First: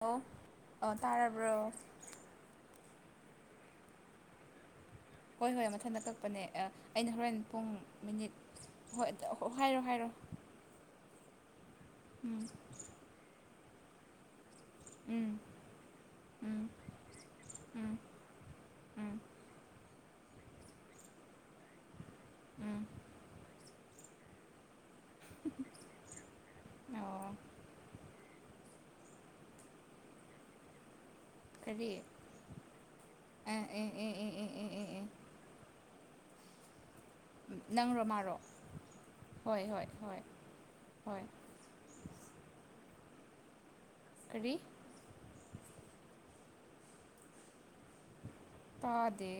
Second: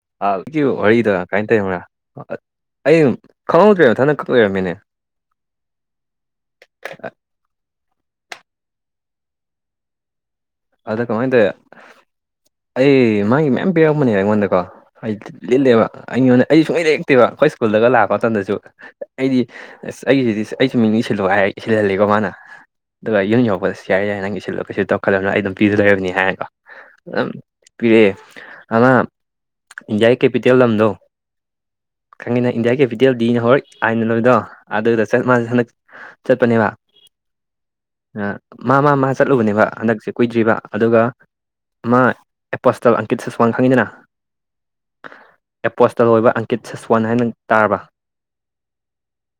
Hello ꯒꯤ ꯑ ꯋꯥꯔꯤꯗ ꯀꯥꯏꯅ ꯇꯥꯔꯕ꯭ꯔꯣ ꯇꯧꯕ꯭ꯔꯥ ꯑꯩ ꯈꯪꯍꯧꯗ꯭ꯔꯦ ꯃꯊꯟ ꯈ ꯂꯣꯏꯔꯝꯃꯤꯅꯦ ꯍꯣꯏ ꯍꯣꯏ ꯃꯊꯟꯇ ꯀꯛꯄꯅꯦ ꯑꯩꯅ ꯍꯣꯔꯦꯟ ꯄꯨꯡ ꯃꯤꯅꯤꯠ ꯍꯣꯏ ꯍꯥꯏꯔꯣ ꯍꯥꯏꯔꯣ ꯑꯗ ꯀꯃꯥꯏꯅ ꯇꯧꯋꯤ ꯎꯝ ꯑꯩ ꯃꯥꯒꯤ ꯃꯌꯥꯝ ꯄꯤꯔꯛꯝꯕꯅꯦ ꯑꯩꯉꯣꯟꯗꯀꯣ ꯑꯩ ꯎꯝ ꯂꯤꯜꯂꯦꯕ ꯑꯩꯉꯣꯟꯗ ꯑꯩꯗꯤ ꯁꯨꯡꯛ ꯎꯝ ꯂꯩ ꯌꯦꯛꯇꯦꯕ ꯑꯩꯈꯣꯏ ꯎꯝ ꯁ꯭ꯀꯨꯜꯗꯒ ꯂꯥꯛꯄ ꯃꯇꯝꯗꯁꯨ ꯎꯝ ꯑꯩꯗꯤ ꯑꯁ ꯑꯩꯒꯤꯁꯤꯗꯤ ꯑꯩꯁꯨ ꯃꯤꯡꯅꯤ ꯁꯤꯜꯂꯨ ꯍꯥꯏꯔ ꯁꯤꯜꯍꯜꯂꯤꯀꯣ ꯃꯥꯅ ꯎꯝ ꯑꯗꯨꯒ ꯌꯨꯝ ꯌꯣꯛꯄꯗꯁꯨ ꯌꯥꯏ ꯌꯥꯏ ꯅꯪ ꯏꯁꯜꯂ ꯀꯩꯁꯨꯧꯈꯠꯂꯕꯅꯤꯅ ꯑꯗꯨꯝ ꯄꯤꯖꯗꯣꯏꯔꯤꯕꯅꯤ ꯍꯥꯏꯀꯣ ꯑꯣ ꯑꯗꯨꯝ ꯄꯤꯔꯛꯑꯦ ꯑꯗꯨꯅ ꯏꯟꯗꯤꯌꯥꯒꯤ ꯀꯦꯄꯤꯇꯦꯜ ꯂꯝꯗꯣ ꯀꯔꯤ ꯈꯪꯉꯤꯅ ꯏꯟꯗꯤꯌꯥ ꯀꯦꯄꯤꯇꯦꯜ ꯗꯤꯅ ꯑꯦ ꯍꯣꯔꯣꯏ ꯑꯦ ꯑꯥꯏꯅ ꯑꯦ ꯑꯦ ꯂꯣꯏꯗꯣ ꯑꯦ ꯑꯦ ꯑꯦ ꯑꯦ ꯑꯗꯨꯗ ꯆꯠ ꯃꯦ ꯍꯟꯗꯛ ꯆꯠꯄꯅꯦꯕ ꯅꯪꯔꯣ ꯃꯥꯔꯣ ꯃꯥ ꯃꯥ ꯃꯥ ꯍꯣꯏ ꯆꯠꯂꯨꯕꯅꯦꯕ ꯍꯣꯏ ꯍꯟꯗꯛꯁꯦ ꯍꯣꯏ ꯀꯨꯏꯗ꯭ꯔꯤꯕ ꯑꯗꯨꯒ ꯍꯣꯏ ꯃꯥ ꯑꯦꯄꯣꯁꯇꯜ ꯑꯪꯀꯤꯠ ꯁꯁꯋꯥꯟ ꯈꯪꯉꯤꯗꯅ ꯀꯔꯤ ꯑꯦꯄꯣꯁꯇꯜ ꯑꯣꯏꯕ ꯑꯪꯀꯤꯠ ꯁꯁꯋꯥꯟ ꯍꯥꯏꯅ ꯇꯥꯔꯕ ꯇꯥꯗꯦ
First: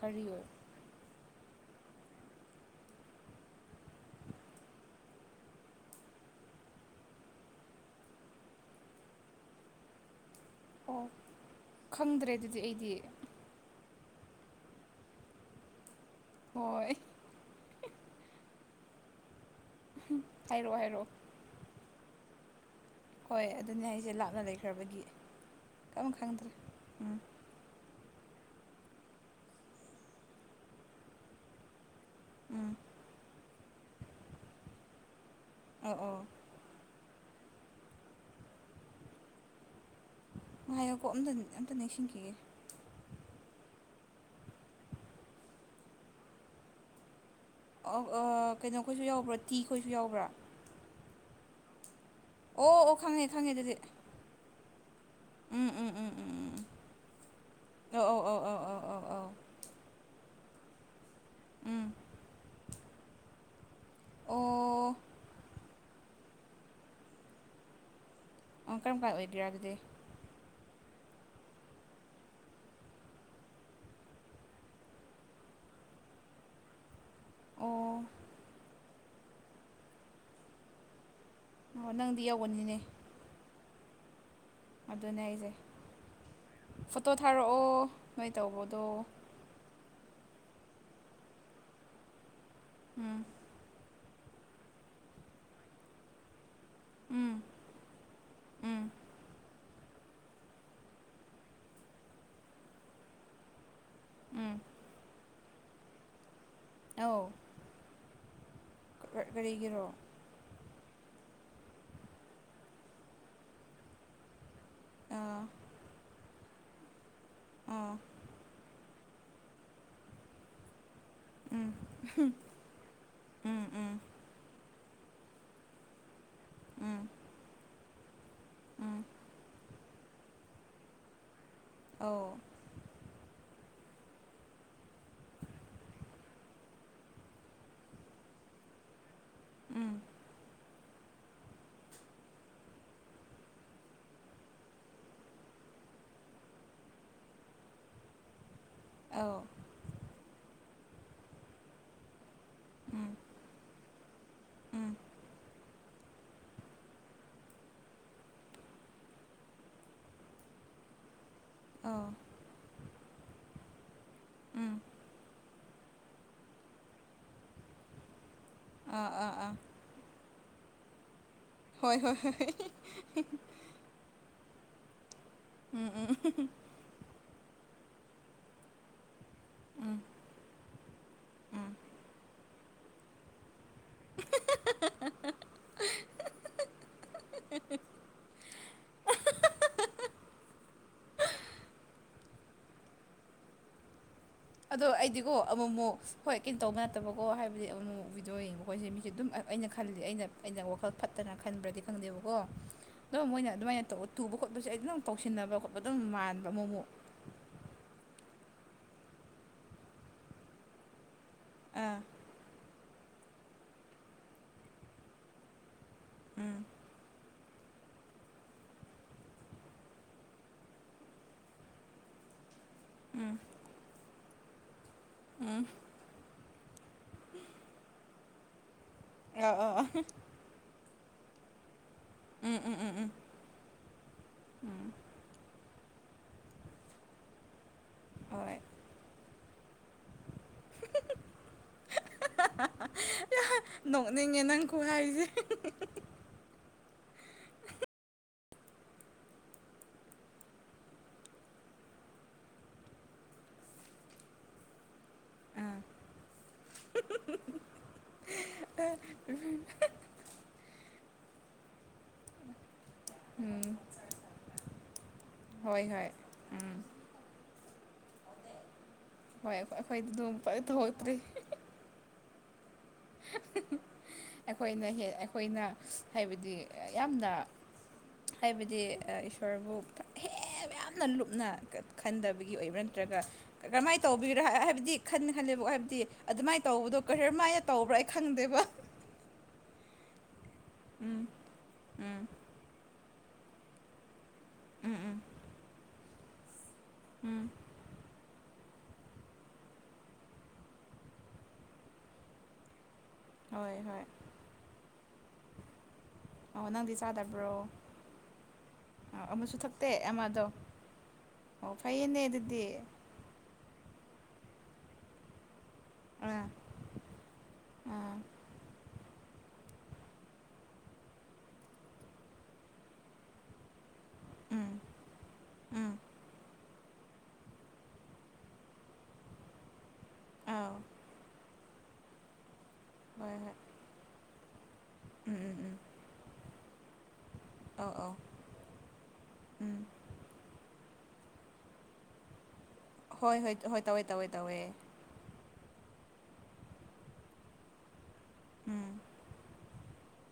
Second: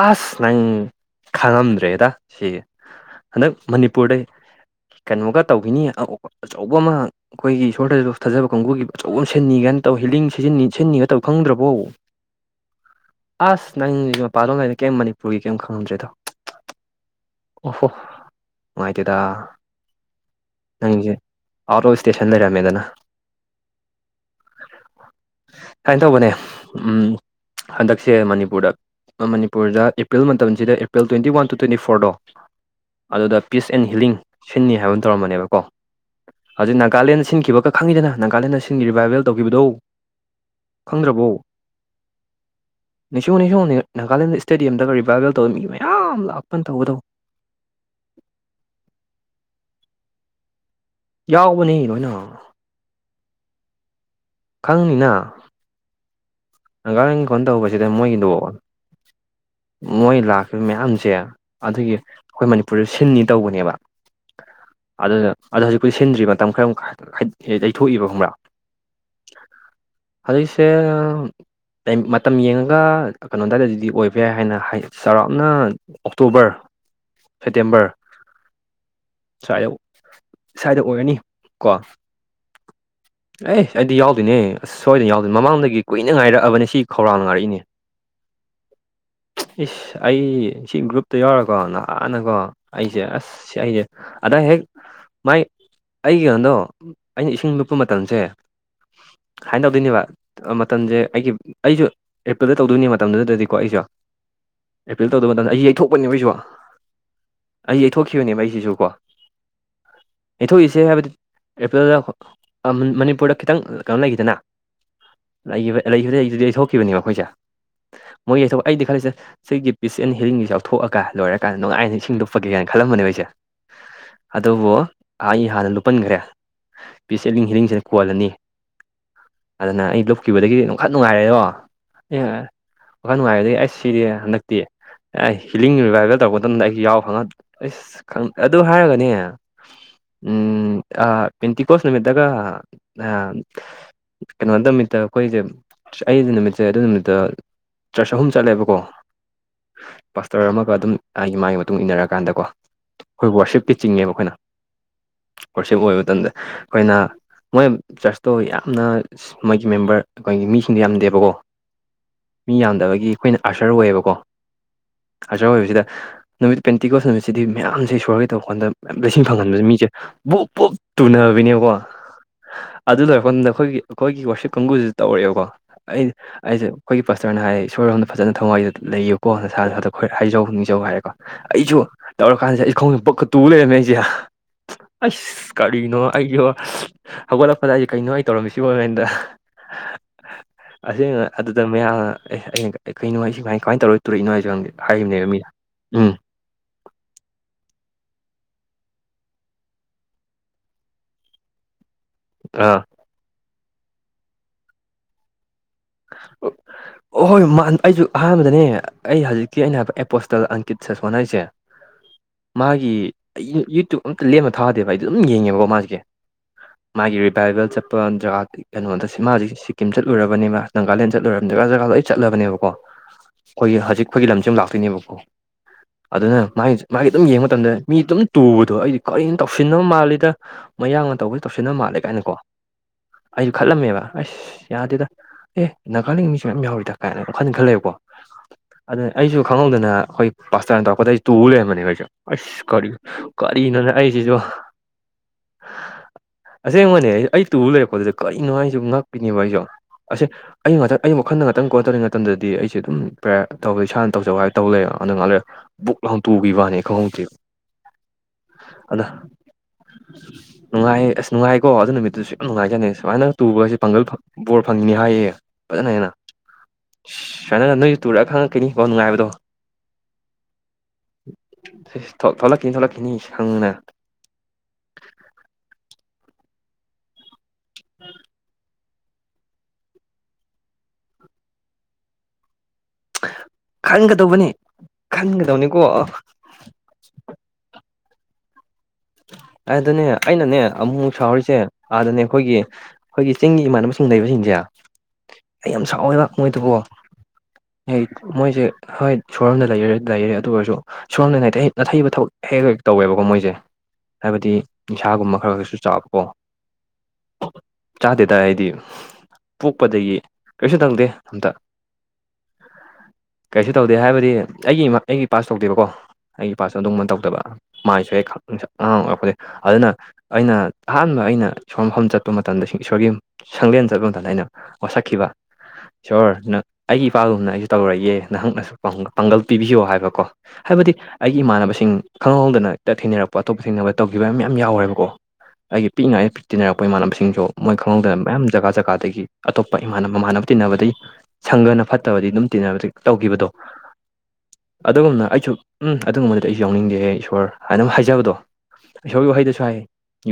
ꯀꯔꯤ ꯑꯁ ꯑꯣꯏ ꯅꯪ ꯈꯥꯡꯉꯝꯗ꯭ꯔꯦꯗ ꯁꯤ ꯍꯟꯗꯛ ꯃꯅꯤꯄꯨꯔꯗꯩ ꯀꯩꯅꯣꯒ ꯇꯧꯕꯤꯅꯤ ꯑꯆꯧꯕ ꯑꯃ ꯑꯩꯈꯣꯏꯒꯤ ꯏꯁꯣꯔꯗꯁꯨ ꯐꯥꯖꯕ ꯀꯥꯡꯕꯨꯒꯤ ꯑꯆꯧꯕ ꯑꯃ ꯁꯤꯅꯤ ꯀꯥꯏꯅ ꯇꯧ ꯍꯤꯂꯤꯡ ꯁꯤꯖꯤꯟꯅꯅꯤ ꯑꯣ ꯁꯤꯟꯅꯤꯒ ꯇꯧ ꯈꯪꯗ꯭ꯔꯕꯣ ꯈꯪꯗ꯭ꯔꯦ ꯑꯗꯨꯗꯤ ꯑꯩꯗꯤ ꯑꯁ ꯅꯪꯒꯤ ꯃꯄꯗꯣꯝ ꯂꯩꯩꯅꯅꯤ ꯀꯩ ꯃꯅꯤꯄꯨꯔꯒꯤ ꯀꯩꯝ ꯈꯪꯉꯝꯗ꯭ꯔꯦꯗꯣ ꯍꯣꯏ ꯑꯣ ꯍꯣ ꯅꯨꯡꯉꯥꯏꯇꯦꯗ ꯍꯥꯏꯔꯣꯑꯣ ꯍꯥꯏꯔꯣꯑꯣ ꯑꯔꯣ ꯏꯁꯇꯦꯁꯟ ꯂꯩꯔꯃꯦꯗꯅ ꯍꯣꯏ ꯑꯗꯨꯅꯤ ꯑꯩꯁꯦ ꯂꯥꯞꯅ ꯂꯩꯈ꯭ꯔꯕꯒꯤ ꯁꯨꯃꯥꯏꯅ ꯀꯝ ꯇꯧꯕꯅꯦ ꯈꯪꯗ꯭ꯔꯦ ꯎꯝ ꯍꯟꯗꯛꯁꯦ ꯃꯅꯤꯄꯨꯔꯗ ꯃꯅꯤꯄꯨꯔꯗ ꯑꯦꯄ꯭ꯔꯤꯜ ꯃꯇꯝꯁꯤꯗ April twenty one two twenty ꯐꯣꯔꯗꯣ ꯎꯝ ꯑꯗꯨꯗ ꯄꯤꯁ ꯑꯦꯟ ꯍꯤꯂꯤꯡ ꯁꯤꯟꯅꯤ ꯍꯥꯏꯕ ꯑꯃ ꯇꯧꯔꯝꯕꯅꯦꯕꯀꯣ ꯑꯣ ꯑꯣ ꯍꯧꯖꯤꯛ ꯅꯥꯒꯥꯂꯦꯟꯗ ꯁꯤꯟꯈꯤꯕꯒ ꯈꯪꯉꯗꯅ ꯅꯥꯒꯥꯂꯦꯟꯗ ꯑꯁꯤꯟ ꯔꯤꯚꯥꯏꯚꯦꯜ ꯇꯧꯈꯤꯕꯗꯣ ꯍꯥꯏꯌꯣꯀꯣ ꯑꯝꯇ ꯑꯝꯇ ꯅꯤꯡꯁꯤꯡꯈꯤꯒꯦ ꯅꯤꯡꯅꯤꯁꯤꯡ ꯅꯤꯁꯤꯡ ꯅꯥꯒꯥꯂꯦꯟꯗ ꯏꯁꯇꯦꯗꯤꯌꯝꯗꯒ ꯔꯤꯚꯥꯏꯕꯦꯜ ꯇꯧꯕ ꯃꯤ ꯃꯌꯥꯝ ꯂꯥꯛꯄꯅ ꯇꯧꯒꯗꯧꯕ ꯀꯩꯅꯣꯈꯣꯏꯁꯨ ꯌꯥꯎꯕ꯭ꯔꯥ ꯇꯤ ꯈꯣꯏꯁꯨ ꯌꯥꯎꯕ꯭ꯔꯥ ꯌꯥꯎꯕꯅꯤ ꯂꯣꯏꯅ ꯑꯣ ꯑꯣ ꯈꯪꯉꯦ ꯈꯪꯉꯦ ꯑꯗꯨꯗꯤ ꯈꯪꯅꯤꯅ ꯎꯝ ꯎꯝ ꯎꯝ ꯎꯝ ꯎꯝ ꯅꯒꯥꯥꯡ ꯀꯣꯟ ꯇꯧꯕꯁꯤꯗ ꯑꯧ ꯑꯧ ꯃꯣꯏꯒꯤꯗꯑꯣ ꯑꯧ ꯑꯧ ꯑꯧ ꯑꯧ ꯑꯧ ꯃꯣꯏ ꯂꯥꯛꯈꯤꯕ ꯃꯌꯥꯝꯁꯦ ꯎꯝ ꯑꯗꯨꯒꯤ ꯑꯩꯈꯣꯏ ꯃꯅꯤꯄꯨꯔꯗ ꯁꯤꯟꯅꯤ ꯇꯧꯕꯅꯦꯕ ꯑꯣ ꯑꯗꯨꯅ ꯑꯗꯨꯗꯣ ꯍꯧꯖꯤꯛꯄꯨꯗꯤ ꯁꯤꯟꯗ꯭ꯔꯤ ꯃꯇꯝ ꯈꯔ ꯌꯩꯊꯣꯛꯏꯕ ꯈꯪꯕ꯭ꯔꯥ ꯑ ꯀꯔꯝ ꯀꯥꯏ ꯑꯣꯏꯗꯣꯏꯔꯥ ꯑꯗꯨꯗꯤ ꯍꯧꯖꯤꯛꯁꯦ ꯃꯇꯝ ꯌꯦꯡꯉꯒ ꯀꯩꯅꯣ ꯑꯗꯨꯋꯥꯏꯗ ꯑꯗꯨꯗꯤ ꯑꯣꯏꯕ ꯌꯥꯏ ꯍꯥꯏꯅ ꯍꯥꯏ ꯆꯥꯎꯔꯥꯛꯅ ꯑꯣꯛꯇꯣꯕꯔ, ꯁꯦꯞꯇꯦꯝꯕꯔ ꯑꯣ ꯁ꯭ꯋꯥꯏꯗ ꯁ꯭ꯋꯥꯏꯗ ꯑꯣꯏꯒꯅꯤ ꯑꯣ ꯅꯪꯗꯤ ꯌꯧꯕꯅꯤꯅꯦ ꯑꯦ ꯑꯩꯗꯤ ꯌꯥꯎꯗꯣꯏꯅꯦ ꯑꯁ ꯁꯣꯏꯗꯅ ꯑꯗꯨꯅꯦ ꯌꯥꯎꯗꯅ ꯑꯩꯁꯦ ꯃꯃꯥꯡꯗꯒꯤ ꯀꯨꯏꯅ ꯉꯥꯏꯔꯛꯑꯕꯅꯤ ꯁꯤ ꯐꯣꯇꯣ ꯈꯧꯔꯥꯡꯅ ꯉꯥꯏꯔꯛꯏꯅꯦ꯫ ꯊꯥꯔꯛꯑꯣ ꯅꯣꯏ ꯇꯧꯕꯗꯣ ꯏꯁ ꯑꯩ ꯁꯤ ꯒ꯭ꯔꯨꯞꯇ ꯌꯥꯎꯔꯀꯣ ꯅꯍꯥꯟꯅꯀꯣ ꯑꯩꯁꯦ ꯎꯝ ꯑꯁ ꯑꯩꯁꯦ ꯑꯗ ꯍꯦꯛ ꯃꯥꯏ [unintelligible] ꯅꯣꯗꯣ ꯑꯩꯅ ꯎꯝ ꯏꯁꯤꯡ ꯂꯨꯞꯄ ꯃꯇꯝꯁꯦ ꯎꯝ ꯍꯥꯏꯅ ꯇꯧꯗꯣꯏꯅꯦꯕ ꯃꯇꯝꯁꯦ ꯑꯩꯒꯤ ꯑꯩꯁꯨ ꯑꯦꯄ꯭ꯔꯤꯜꯗ ꯇꯧꯗꯣꯏꯅꯤ ꯃꯇꯝꯗꯨꯗꯗꯤꯀꯣ ꯑꯩꯁꯨ ꯎꯝ ꯑꯦꯄꯤꯜ ꯇꯧꯗꯧꯕ ꯃꯇꯝꯗ ꯑꯩ ꯌꯩꯊꯣꯛꯄꯅꯤ ꯃꯣꯏꯁꯨ꯫ ꯑ [unintelligible] ꯑꯩ ꯌꯩꯊꯣꯛꯈꯤꯕꯅꯦꯕ ꯑꯩꯁꯤꯁꯨ ꯀꯣ ꯀꯔꯤꯒꯤꯔꯣ ꯌꯩꯊꯣꯛꯏꯁꯦ ꯍꯥꯏꯕꯗꯤ ꯑꯦꯄ꯭ꯔꯤꯜꯗ ꯃꯅꯤꯄꯨꯔꯗ ꯈꯤꯇꯪ ꯀꯩꯅꯣ ꯂꯩꯈꯤꯗꯅ ꯑꯥ ꯂꯩ ꯌꯩꯊꯣꯛꯈꯤꯕꯅꯦꯕ ꯃꯈꯣꯏꯁꯦ ꯑꯥ ꯃꯣꯏ ꯌꯊꯣꯛ ꯑꯩꯗꯤ ꯈꯜꯂꯤꯁꯦ꯫ ꯁꯤꯒꯤ ꯄꯤꯁ ꯑꯦꯟ ꯍꯤꯂꯤꯡꯁꯤꯦ ꯆꯥꯎꯊꯣꯛꯑꯒ ꯂꯣꯏꯔꯀꯥꯟꯗ ꯎꯝ ꯅꯨꯡꯉꯥꯏꯅ ꯏꯁꯤꯡ ꯂꯨꯞꯄꯒꯦ ꯀꯥꯏꯅ ꯈꯜꯂꯝꯕꯅꯦ ꯑꯩꯁꯦ ꯎꯝ ꯎꯝ ꯑꯗꯨꯕꯨ ꯑꯩ ꯍꯥꯟꯅ ꯂꯨꯄꯟꯈ꯭ꯔꯦ꯫ ꯎꯝ ꯄꯤꯁꯦꯠꯂꯤꯡ ꯍꯂꯤꯡꯁꯤꯅ ꯀꯣꯜꯂꯅꯤ ꯎꯝ ꯑꯗꯨꯅ ꯑꯩ ꯂꯨꯞꯈꯤꯕꯗꯒꯤꯗꯤ ꯑꯃꯈꯠ ꯅꯨꯡꯉꯥꯏꯔꯦꯔꯣ ꯑꯦ ꯑꯧ ꯋꯥꯈꯜ ꯅꯨꯡꯉꯥꯏꯔꯗꯤ ꯑꯩꯁ ꯁꯤꯗꯤ ꯍꯟꯗꯛꯇꯤ꯫ ꯑꯦ ꯍꯤꯂꯤꯡ ꯔꯤꯚꯥꯏꯚꯦꯜ ꯇꯧꯔꯛꯄ ꯃꯇꯝꯗ ꯑꯩꯁꯨ ꯌꯥꯎ ꯈꯪꯍꯁ ꯑꯗꯨ ꯍꯥꯏꯔꯒꯅꯦ ꯎꯝ ꯎꯝ ꯑ ꯄꯤꯇꯤ ꯀꯣꯁꯅ ꯅꯨꯃꯤꯠꯇꯒ [unintelligible] ꯀꯩꯅꯣ ꯇ ꯅꯨꯃꯤꯠꯇ ꯑꯈꯣꯏꯁꯦ ꯑꯩꯁꯦ ꯅꯨꯃꯤꯠꯁꯦ ꯑꯗꯨ ꯅꯨꯃꯤꯠꯇ ꯇ꯭ꯔꯁ ꯆꯍꯨꯝ ꯆꯠꯂꯦꯕꯀꯣ ꯑꯥꯎ ꯄꯥꯁꯇꯔ ꯑꯃꯒ ꯑꯗꯨꯝ ꯑꯩ ꯃꯥꯒꯤ ꯃꯇꯨꯡ ꯏꯟꯅꯔꯀꯥꯟꯗꯀꯣ꯫ ꯎꯝ ꯑꯈꯣꯏ ꯋꯥꯔꯁꯤꯞꯀꯤ ꯆꯤꯡꯉꯦꯕ ꯑꯈꯣꯏꯅ ꯎꯝ ꯋꯥꯔꯁꯤꯞ ꯑꯣꯏꯕ ꯃꯇꯝꯗ ꯑꯈꯣꯏꯅ ꯃꯣꯏ ꯆꯔꯁꯇꯣ ꯌꯥꯝꯅ ꯃꯣꯏꯒꯤ ꯃꯦꯝꯕꯔ ꯑꯈꯣꯏꯒꯤ ꯃꯤꯁꯤꯡꯗꯣ ꯌꯥꯝꯗꯦꯕꯀꯣ꯫ ꯑꯥ ꯃꯤ ꯌꯥꯝꯗꯕꯒꯤ ꯑꯈꯣꯏꯅ ꯑꯥꯔꯁꯔ ꯑꯣꯏꯌꯦꯕꯀꯣ꯫ ꯎꯝ ꯑꯥꯔꯆꯔ ꯑꯣꯏꯕꯁꯤꯗ ꯅꯨꯃꯤꯠ ꯄꯦꯟꯇꯤꯀꯣꯁ ꯅꯨꯃꯤꯠꯁꯤꯗꯤ ꯃꯌꯥꯝꯁꯦ ꯏꯁꯣꯔꯒꯤ ꯇꯧꯀꯥꯟꯗ ꯃꯌꯥꯝ ꯑꯥ ꯂꯩꯁꯤꯡ ꯑꯥ ꯑꯥ ꯐꯪꯍꯟꯕꯁ ꯃꯤꯁꯦ ꯕꯨꯛ ꯕꯨꯛ ꯇꯨꯅꯕꯅꯦꯕ ꯀꯣ ꯍꯣꯏ ꯍꯣꯏ ꯍꯣꯏ ꯑꯗꯨ ꯂꯣꯏꯔꯄꯗ ꯑꯈꯣꯏꯒꯤ ꯑꯈꯣꯏꯒꯤ ꯋꯥꯁꯤꯞ ꯀꯥꯡꯒꯨꯁꯦ ꯇꯧꯔꯛꯑꯦꯕꯀꯣ ꯎꯝ ꯑꯩ ꯎꯝ ꯑꯩꯁꯦ ꯑꯩꯈꯣꯏꯒꯤ ꯄꯥꯁꯇꯔꯅ ꯍꯥꯏꯌꯦ ꯏꯁꯣꯔꯣꯝꯗ ꯐꯖꯅ ꯊꯋꯥꯏꯗꯨꯗ ꯂꯩꯌꯦꯕꯀꯣ ꯅꯁꯥꯅꯥꯗ ꯎꯝ ꯈꯔ ꯍꯥꯏꯖꯧ ꯅꯤꯡꯖꯧ ꯍꯥꯏꯔꯀꯣ ꯎꯝ ꯑꯩꯁꯨ ꯇꯧꯔꯀꯥꯟꯗꯦ ꯑꯩꯁ ꯈꯣꯡ ꯄꯀ ꯇꯨꯕ ꯂꯩꯔꯝꯃꯦ ꯑꯩꯁꯦ ꯑꯩꯁ [unintelligible] ꯀꯔꯤꯅꯣ ꯑꯩꯒꯣ ꯍꯧꯒꯠꯂꯛꯄꯗ ꯑꯩꯁꯦ ꯀꯩꯅꯣ ꯑꯩ ꯇꯧꯔꯝꯃꯤꯁꯤ ꯑꯣꯃꯦꯟꯗ ꯑꯁꯦꯡꯅ ꯑꯗꯨꯗ ꯃꯌꯥꯝ ꯑꯦ ꯑꯩꯅ ꯀꯩꯅꯣ ꯍꯥꯏꯃꯥꯏ ꯀꯃꯥꯏꯅ ꯇꯧꯔ ꯇꯨꯔꯛꯏꯅꯣ ꯍꯥꯏꯁꯦ ꯑꯗꯣ ꯑꯩꯗꯤꯀꯣ ꯑꯃꯨꯛꯃꯨꯛ ꯍꯣꯏ ꯀꯦꯟ ꯇꯧꯕ ꯅꯠꯇꯕꯀꯣ ꯍꯥꯏꯕꯗꯤ ꯑꯃꯨꯛ ꯕꯤꯗꯤꯑꯣ ꯌꯦꯡꯕ ꯑꯩꯈꯣꯏꯁꯦ ꯃꯤꯁꯦ ꯑꯗꯨꯝ ꯑꯩꯅ ꯈꯜꯂꯤ ꯑꯩꯅ ꯑꯩꯅ ꯋꯥꯈꯜ ꯐꯠ ꯇꯅꯥ ꯈꯟꯕ꯭ꯔꯗꯤ ꯈꯪꯗꯦꯕ ꯑꯣꯣ ꯑꯥ ꯑꯗꯣ ꯃꯣꯏꯅ ꯑꯗꯨꯃꯥꯏꯅ ꯇꯧ ꯇꯨꯕ ꯈꯣꯠꯄꯁꯦ ꯑꯩ ꯑꯗꯨꯝ ꯇꯧꯁꯤꯟꯅꯕ ꯈꯣꯠꯄ ꯑꯗꯨꯝ ꯃꯥꯟꯕ ꯃꯣꯏꯕꯨ ꯑꯣꯍꯣꯏ ꯃꯥꯟ ꯑꯩꯁꯨ ꯑꯍꯥꯟꯕꯗꯅꯦ ꯑꯩ ꯍꯧꯖꯤꯛꯀꯤ ꯑꯩꯅ ꯍꯥꯏꯕ ꯑꯦꯄꯣꯁꯇꯜ ꯑꯪꯀꯤꯠ ꯁꯥꯁꯣꯟ ꯍꯥꯏꯁꯦ ꯑꯥ ꯃꯥꯒꯤ ꯑꯩ ꯌꯨꯇ꯭ꯌꯕ ꯑꯝꯇ ꯂꯦꯝꯃ ꯊꯥꯗꯦꯕ ꯍꯥꯏ ꯑꯩꯗꯤ ꯑꯗꯨꯝ ꯌꯦꯡꯉꯦꯕꯀꯣ ꯃꯥꯁꯤꯒꯦ ꯎꯝ ꯃꯥꯒꯤ ꯔꯤꯚꯥꯏꯕꯦꯜ ꯆꯠꯄ ꯖꯒꯥ ꯀꯩꯅꯣꯗ ꯃꯥ ꯍꯧꯖꯤꯛ ꯁꯤꯀꯤꯝ ꯆꯠꯂꯨꯔꯕꯅꯦ ꯃꯥ ꯅꯥꯒꯥꯂꯦꯟ ꯆꯠꯂꯣꯏꯔꯕ ꯖꯒꯥ ꯖꯒꯥꯗ ꯂꯣꯏ ꯆꯠꯂꯕꯅꯦꯕꯀꯣ ꯎꯝ ꯑꯩꯈꯣꯏꯒꯤ ꯍꯧꯖꯤꯛꯐꯥꯎꯒꯤ ꯂꯝꯁꯤ ꯑꯃ ꯂꯥꯛꯇꯣꯏꯅꯦꯕꯀꯣ ꯎꯝ ꯑꯗꯨꯅ ꯃꯥꯒꯤ ꯃꯥꯒꯤ ꯑꯗꯨꯝ ꯌꯦꯡꯕ ꯃꯇꯝꯗ ꯃꯤ ꯑꯗꯨꯝ ꯇꯨꯕꯗꯣ ꯑꯩꯗꯤ ꯀꯔꯤꯅ ꯑꯥ ꯑꯥ ꯑꯥ ꯇꯧꯁꯤꯟꯅꯕ ꯃꯥꯜꯂꯤꯗ ꯃꯌꯥꯅ ꯇꯧꯕꯒ ꯇꯧꯁꯤꯟꯅ ꯃꯥꯜꯂꯦ ꯀꯥꯏꯅ ꯎꯝ ꯎꯝ ꯎꯝ ꯎꯝ ꯑꯩꯁꯨ ꯈꯜꯂꯝꯃꯦꯕ ꯑꯁ ꯎꯝ ꯌꯥꯗꯦꯗ ꯑꯦ ꯅꯥꯒꯥꯂꯦꯟꯒꯤ ꯃꯤꯁꯨ ꯃꯌꯥꯝ ꯌꯥꯎꯔꯤꯗ ꯀꯥꯏꯅ ꯋꯥ ꯈꯜ ꯈꯜꯂꯦꯕꯀꯣ ꯍꯣꯏ ꯑꯗꯨ ꯑꯩꯁꯨ ꯈꯪꯍꯧꯗꯅ ꯑꯩꯈꯣꯏ ꯄꯥꯁꯇꯥꯟ ꯇꯧꯔꯛꯄꯗ ꯑꯩ ꯇ ꯂꯩꯔꯝꯕꯅꯦꯈꯣꯏꯁꯨ ꯑꯁ ꯀꯔꯤ ꯀꯔꯤꯅꯣꯅꯦ ꯑꯩꯁꯤꯁꯨ ꯅꯣꯛꯅꯤꯡꯉꯦ ꯅꯪ ꯈꯨꯍꯥꯏꯁꯦ ꯑꯁꯦꯡꯕꯣꯟꯅꯦ ꯑꯩ ꯇꯨꯕ ꯂꯩꯔꯛꯄꯗꯨꯗ ꯀꯔꯤꯅꯣ ꯍꯥꯏ ꯑꯩꯁꯨ ꯉꯛꯄꯤꯅꯦꯕ ꯑꯩꯁꯨ ꯑꯁ ꯑꯩꯅ ꯉꯥꯛꯇꯪ ꯑꯩ ꯋꯥꯈꯜ ꯉꯥꯛꯇꯪ ꯀꯣ ꯇꯧꯔꯤꯉꯩ ꯃꯇꯝꯗꯗꯤ ꯑꯩꯦ ꯑꯗꯨꯝ ꯄ꯭ꯔꯦꯌꯔ ꯇꯧꯒ ꯏꯁꯥꯅ ꯇꯧꯖꯧ ꯍꯥꯏꯕ ꯇꯧ ꯂꯩꯔꯕ ꯑꯗꯨꯅ ꯉꯥꯏꯥꯛ ꯂꯩꯔꯦ ꯑꯥ ꯕꯨꯛ ꯇꯨꯒꯤ ꯋꯥꯅꯦ ꯈꯍꯗꯦ [unintelligible] ꯑꯗ [inaudible] ꯅꯨꯡꯉꯥꯏ ꯑꯁ ꯅꯨꯡꯉꯥꯏꯀꯣ ꯑꯗꯨ ꯅꯨꯃꯤꯠꯇꯨꯁꯨ ꯌꯥꯝ ꯅꯨꯡꯉꯥꯏꯖꯅꯤ ꯁꯨꯃꯥꯏꯅ ꯎꯝ ꯇꯨꯕꯒꯁꯦ ꯄꯥꯡꯒꯜ ꯕꯣꯔ ꯐꯪꯉꯅꯤ ꯍꯥꯏꯌꯦ ꯍꯣꯏ ꯐꯖꯅ ꯍꯣꯏ ꯍꯦꯟꯅ ꯎꯝ ꯁꯨꯃꯥꯏꯅ ꯅꯣꯏ ꯇꯨꯔꯛꯒ ꯈꯪꯉꯛꯅꯤꯕꯥꯎ ꯅꯨꯡꯉꯥꯏꯕꯗꯣ ꯍꯣꯏꯣꯏ ꯑꯩꯈꯣꯏꯗꯤ ꯑꯗꯨꯝ ꯐ ꯊꯣꯛꯛꯇ꯭ꯦ ꯊꯣꯛꯂꯛꯈꯤꯅꯤ ꯊꯣꯛꯂꯛꯈꯤꯅꯤ ꯁꯪꯅ ꯑꯩꯈꯣꯏꯅ ꯍ ꯑꯩꯈꯣꯏꯅ ꯍꯥꯏꯕꯗꯤ ꯌꯥꯝꯅ ꯍꯥꯏꯕꯗꯤ ꯏꯁꯣꯔꯕꯨ ꯌꯥꯝꯅ ꯂꯨꯞꯅ ꯈꯟꯗꯕꯒꯤ ꯑꯣꯏꯕ꯭ꯔꯥ ꯅꯠꯇ꯭ꯔꯒ ꯀꯃꯥꯏꯅ ꯇꯧꯕꯤꯔꯥ ꯈꯟꯒꯗꯧꯕꯅꯤ ꯍꯥꯏꯕꯗꯤ ꯈꯟꯅ ꯈꯅꯤꯐ ꯈꯟꯒꯗꯧꯅꯤꯀꯣ ꯍꯥꯏꯕꯗꯤ ꯑꯗꯨꯃꯥꯏꯅ ꯇ ꯇꯧꯕꯗꯣ ꯀꯔꯔ ꯃꯥꯥꯏꯅ ꯇꯧꯕ꯭ꯔꯥ ꯑꯩ ꯈꯪꯗꯦꯕ ꯑꯗꯨꯗꯅꯦ ꯑꯩꯅꯅꯦ ꯑꯃꯨꯛ ꯑꯃꯨꯛ ꯎꯝ ꯁꯥꯎꯍꯔꯤꯁꯦ ꯑꯥꯗꯅꯦ ꯎꯝ ꯑꯩꯈꯣꯏꯒꯤ ꯑꯩꯈꯣꯏꯒꯤ ꯆꯤꯡꯒꯤ ꯏꯃꯥꯟꯅꯕꯁꯤꯡ ꯂꯩꯕꯁꯤꯡꯁꯦ ꯎꯝ ꯎꯝ ꯑꯩ ꯌꯥꯝ ꯁꯥꯎꯋꯦꯕ ꯃꯣꯏꯗꯨꯕꯣ ꯎꯝ ꯃꯣꯏꯁꯦ ꯍꯣꯏ ꯁꯣꯔꯣꯨꯝꯗ ꯂꯩ ꯂꯩꯔꯦ ꯑꯗꯨ ꯑꯣꯏꯔꯁꯨ ꯁꯣꯝꯗ ꯅꯥꯅꯥꯊꯩꯕ ꯊꯛ ꯍꯦꯛ ꯂꯣꯏ ꯇꯧꯋꯕꯀꯣ ꯃꯣꯏꯁꯦ ꯍꯣꯏ ꯍꯣꯏ ꯍꯥꯏꯕꯗꯤ ꯅꯤꯥꯒꯨꯝꯕ ꯈꯔ ꯈꯔꯁꯨ ꯆꯥꯕꯀꯣ ꯑꯣ ꯅꯪꯗꯤ ꯆꯥꯗꯕ꯭ꯔꯣ ꯆꯥꯗꯦꯗ ꯍꯥꯏꯗꯤ ꯑꯣ ꯑꯃꯁꯨ ꯊꯛꯇꯦ ꯑꯃꯗꯣ ꯑꯝꯇ ꯑꯣ ꯐꯩꯌꯦꯅꯦ ꯑꯗꯨꯗꯤ ꯀꯩꯁꯨ ꯇꯧꯗꯦ ꯍꯥꯏꯕꯗꯤ ꯑꯩꯒꯤ ꯏꯃꯥ ꯑꯩꯒꯤ ꯄꯥꯁ ꯇꯧꯗꯦꯕꯀꯣ ꯑꯥ ꯑꯩꯒꯤ ꯄꯥꯁ ꯑꯗꯨꯝꯕ ꯇꯧꯗꯕ ꯃꯥꯏꯁꯨ ꯑꯥ ꯍꯦꯛ ꯑꯉꯥꯡꯩ ꯑꯗꯨꯅ ꯑꯩꯅ ꯑꯍꯥꯟꯕ ꯑꯩꯅ ꯏꯁꯣꯔ ꯃꯐꯝ ꯆꯠꯄ ꯃꯇꯝꯗ ꯏꯁꯣꯔꯒꯤ ꯁꯪꯂꯦꯟ ꯆꯠꯂꯗꯅ ꯑꯩꯅ ꯎꯝ ꯋꯥꯁꯛꯈꯤꯕ ꯎꯝ ꯁꯣꯔ ꯅ ꯑꯩꯒꯤ ꯏꯄꯥꯒꯨꯝꯅ ꯑꯩꯁꯨ ꯇꯧꯔꯛꯏꯦ ꯅꯍꯥꯛꯅꯁꯨ ꯄꯥꯡꯒꯜ ꯄꯤꯕꯤꯌꯣ ꯍꯥꯏꯕ ꯀꯣ ꯑꯥꯎ ꯍꯥꯏꯕꯗꯤ ꯑꯩꯒꯤ ꯏꯃꯥꯟꯅꯕꯁꯤꯡ ꯈꯪꯍꯧꯍꯧꯗꯅ ꯍꯦꯛꯇ ꯊꯦꯡꯅꯔꯛꯄ ꯍꯣꯏ ꯄ ꯍꯣꯏ ꯑꯇꯣꯞꯄ ꯊꯦꯡꯅꯕ ꯇꯧꯈꯤꯕ ꯃꯌꯥꯝ ꯌꯥꯎꯔꯦꯕꯀꯣ ꯎꯝ ꯎꯝ ꯎꯝ ꯑꯩꯒꯤ ꯄꯤꯛꯅꯉꯥꯏ ꯇꯤꯟꯅꯔꯛꯄ ꯏꯃꯥꯟꯅꯕꯁꯤꯡꯁꯨ ꯃꯣꯏ ꯑꯧ ꯑꯧ ꯈꯪꯍꯧꯗꯅ ꯃꯌꯥꯝ ꯖꯒꯥ ꯖꯒꯥꯗꯒꯤ ꯎꯝ ꯑꯇꯣꯞꯄ ꯏꯃꯥꯟꯅꯕ ꯃꯃꯥꯟꯅꯕ ꯇꯤꯟꯅꯕꯗꯒꯤ ꯁꯪꯒꯅ ꯐꯠꯇꯕꯗꯤ ꯑꯗꯨꯝ ꯍꯣꯏ ꯇꯧꯈꯤꯕꯗꯣ ꯍꯣꯏ ꯍꯣꯏ ꯇꯧꯋꯦ ꯇꯧꯋꯦ ꯇꯧꯋꯦ ꯑꯗꯨꯒꯨꯝꯅ ꯑꯩꯁꯨ ꯎꯝ ꯑꯗꯨꯒꯨꯝꯕꯗꯤ ꯑꯩꯁꯨ ꯌꯥꯎꯅꯤꯡꯗꯦ ꯏꯁꯣꯔ ꯍꯥꯏꯅ ꯍꯥꯏ ꯍꯥꯏꯖꯕꯗꯣ ꯎꯝ ꯏꯁꯣꯔꯒꯤ ꯋꯥꯍꯩꯗꯁꯨ ꯍꯥꯏ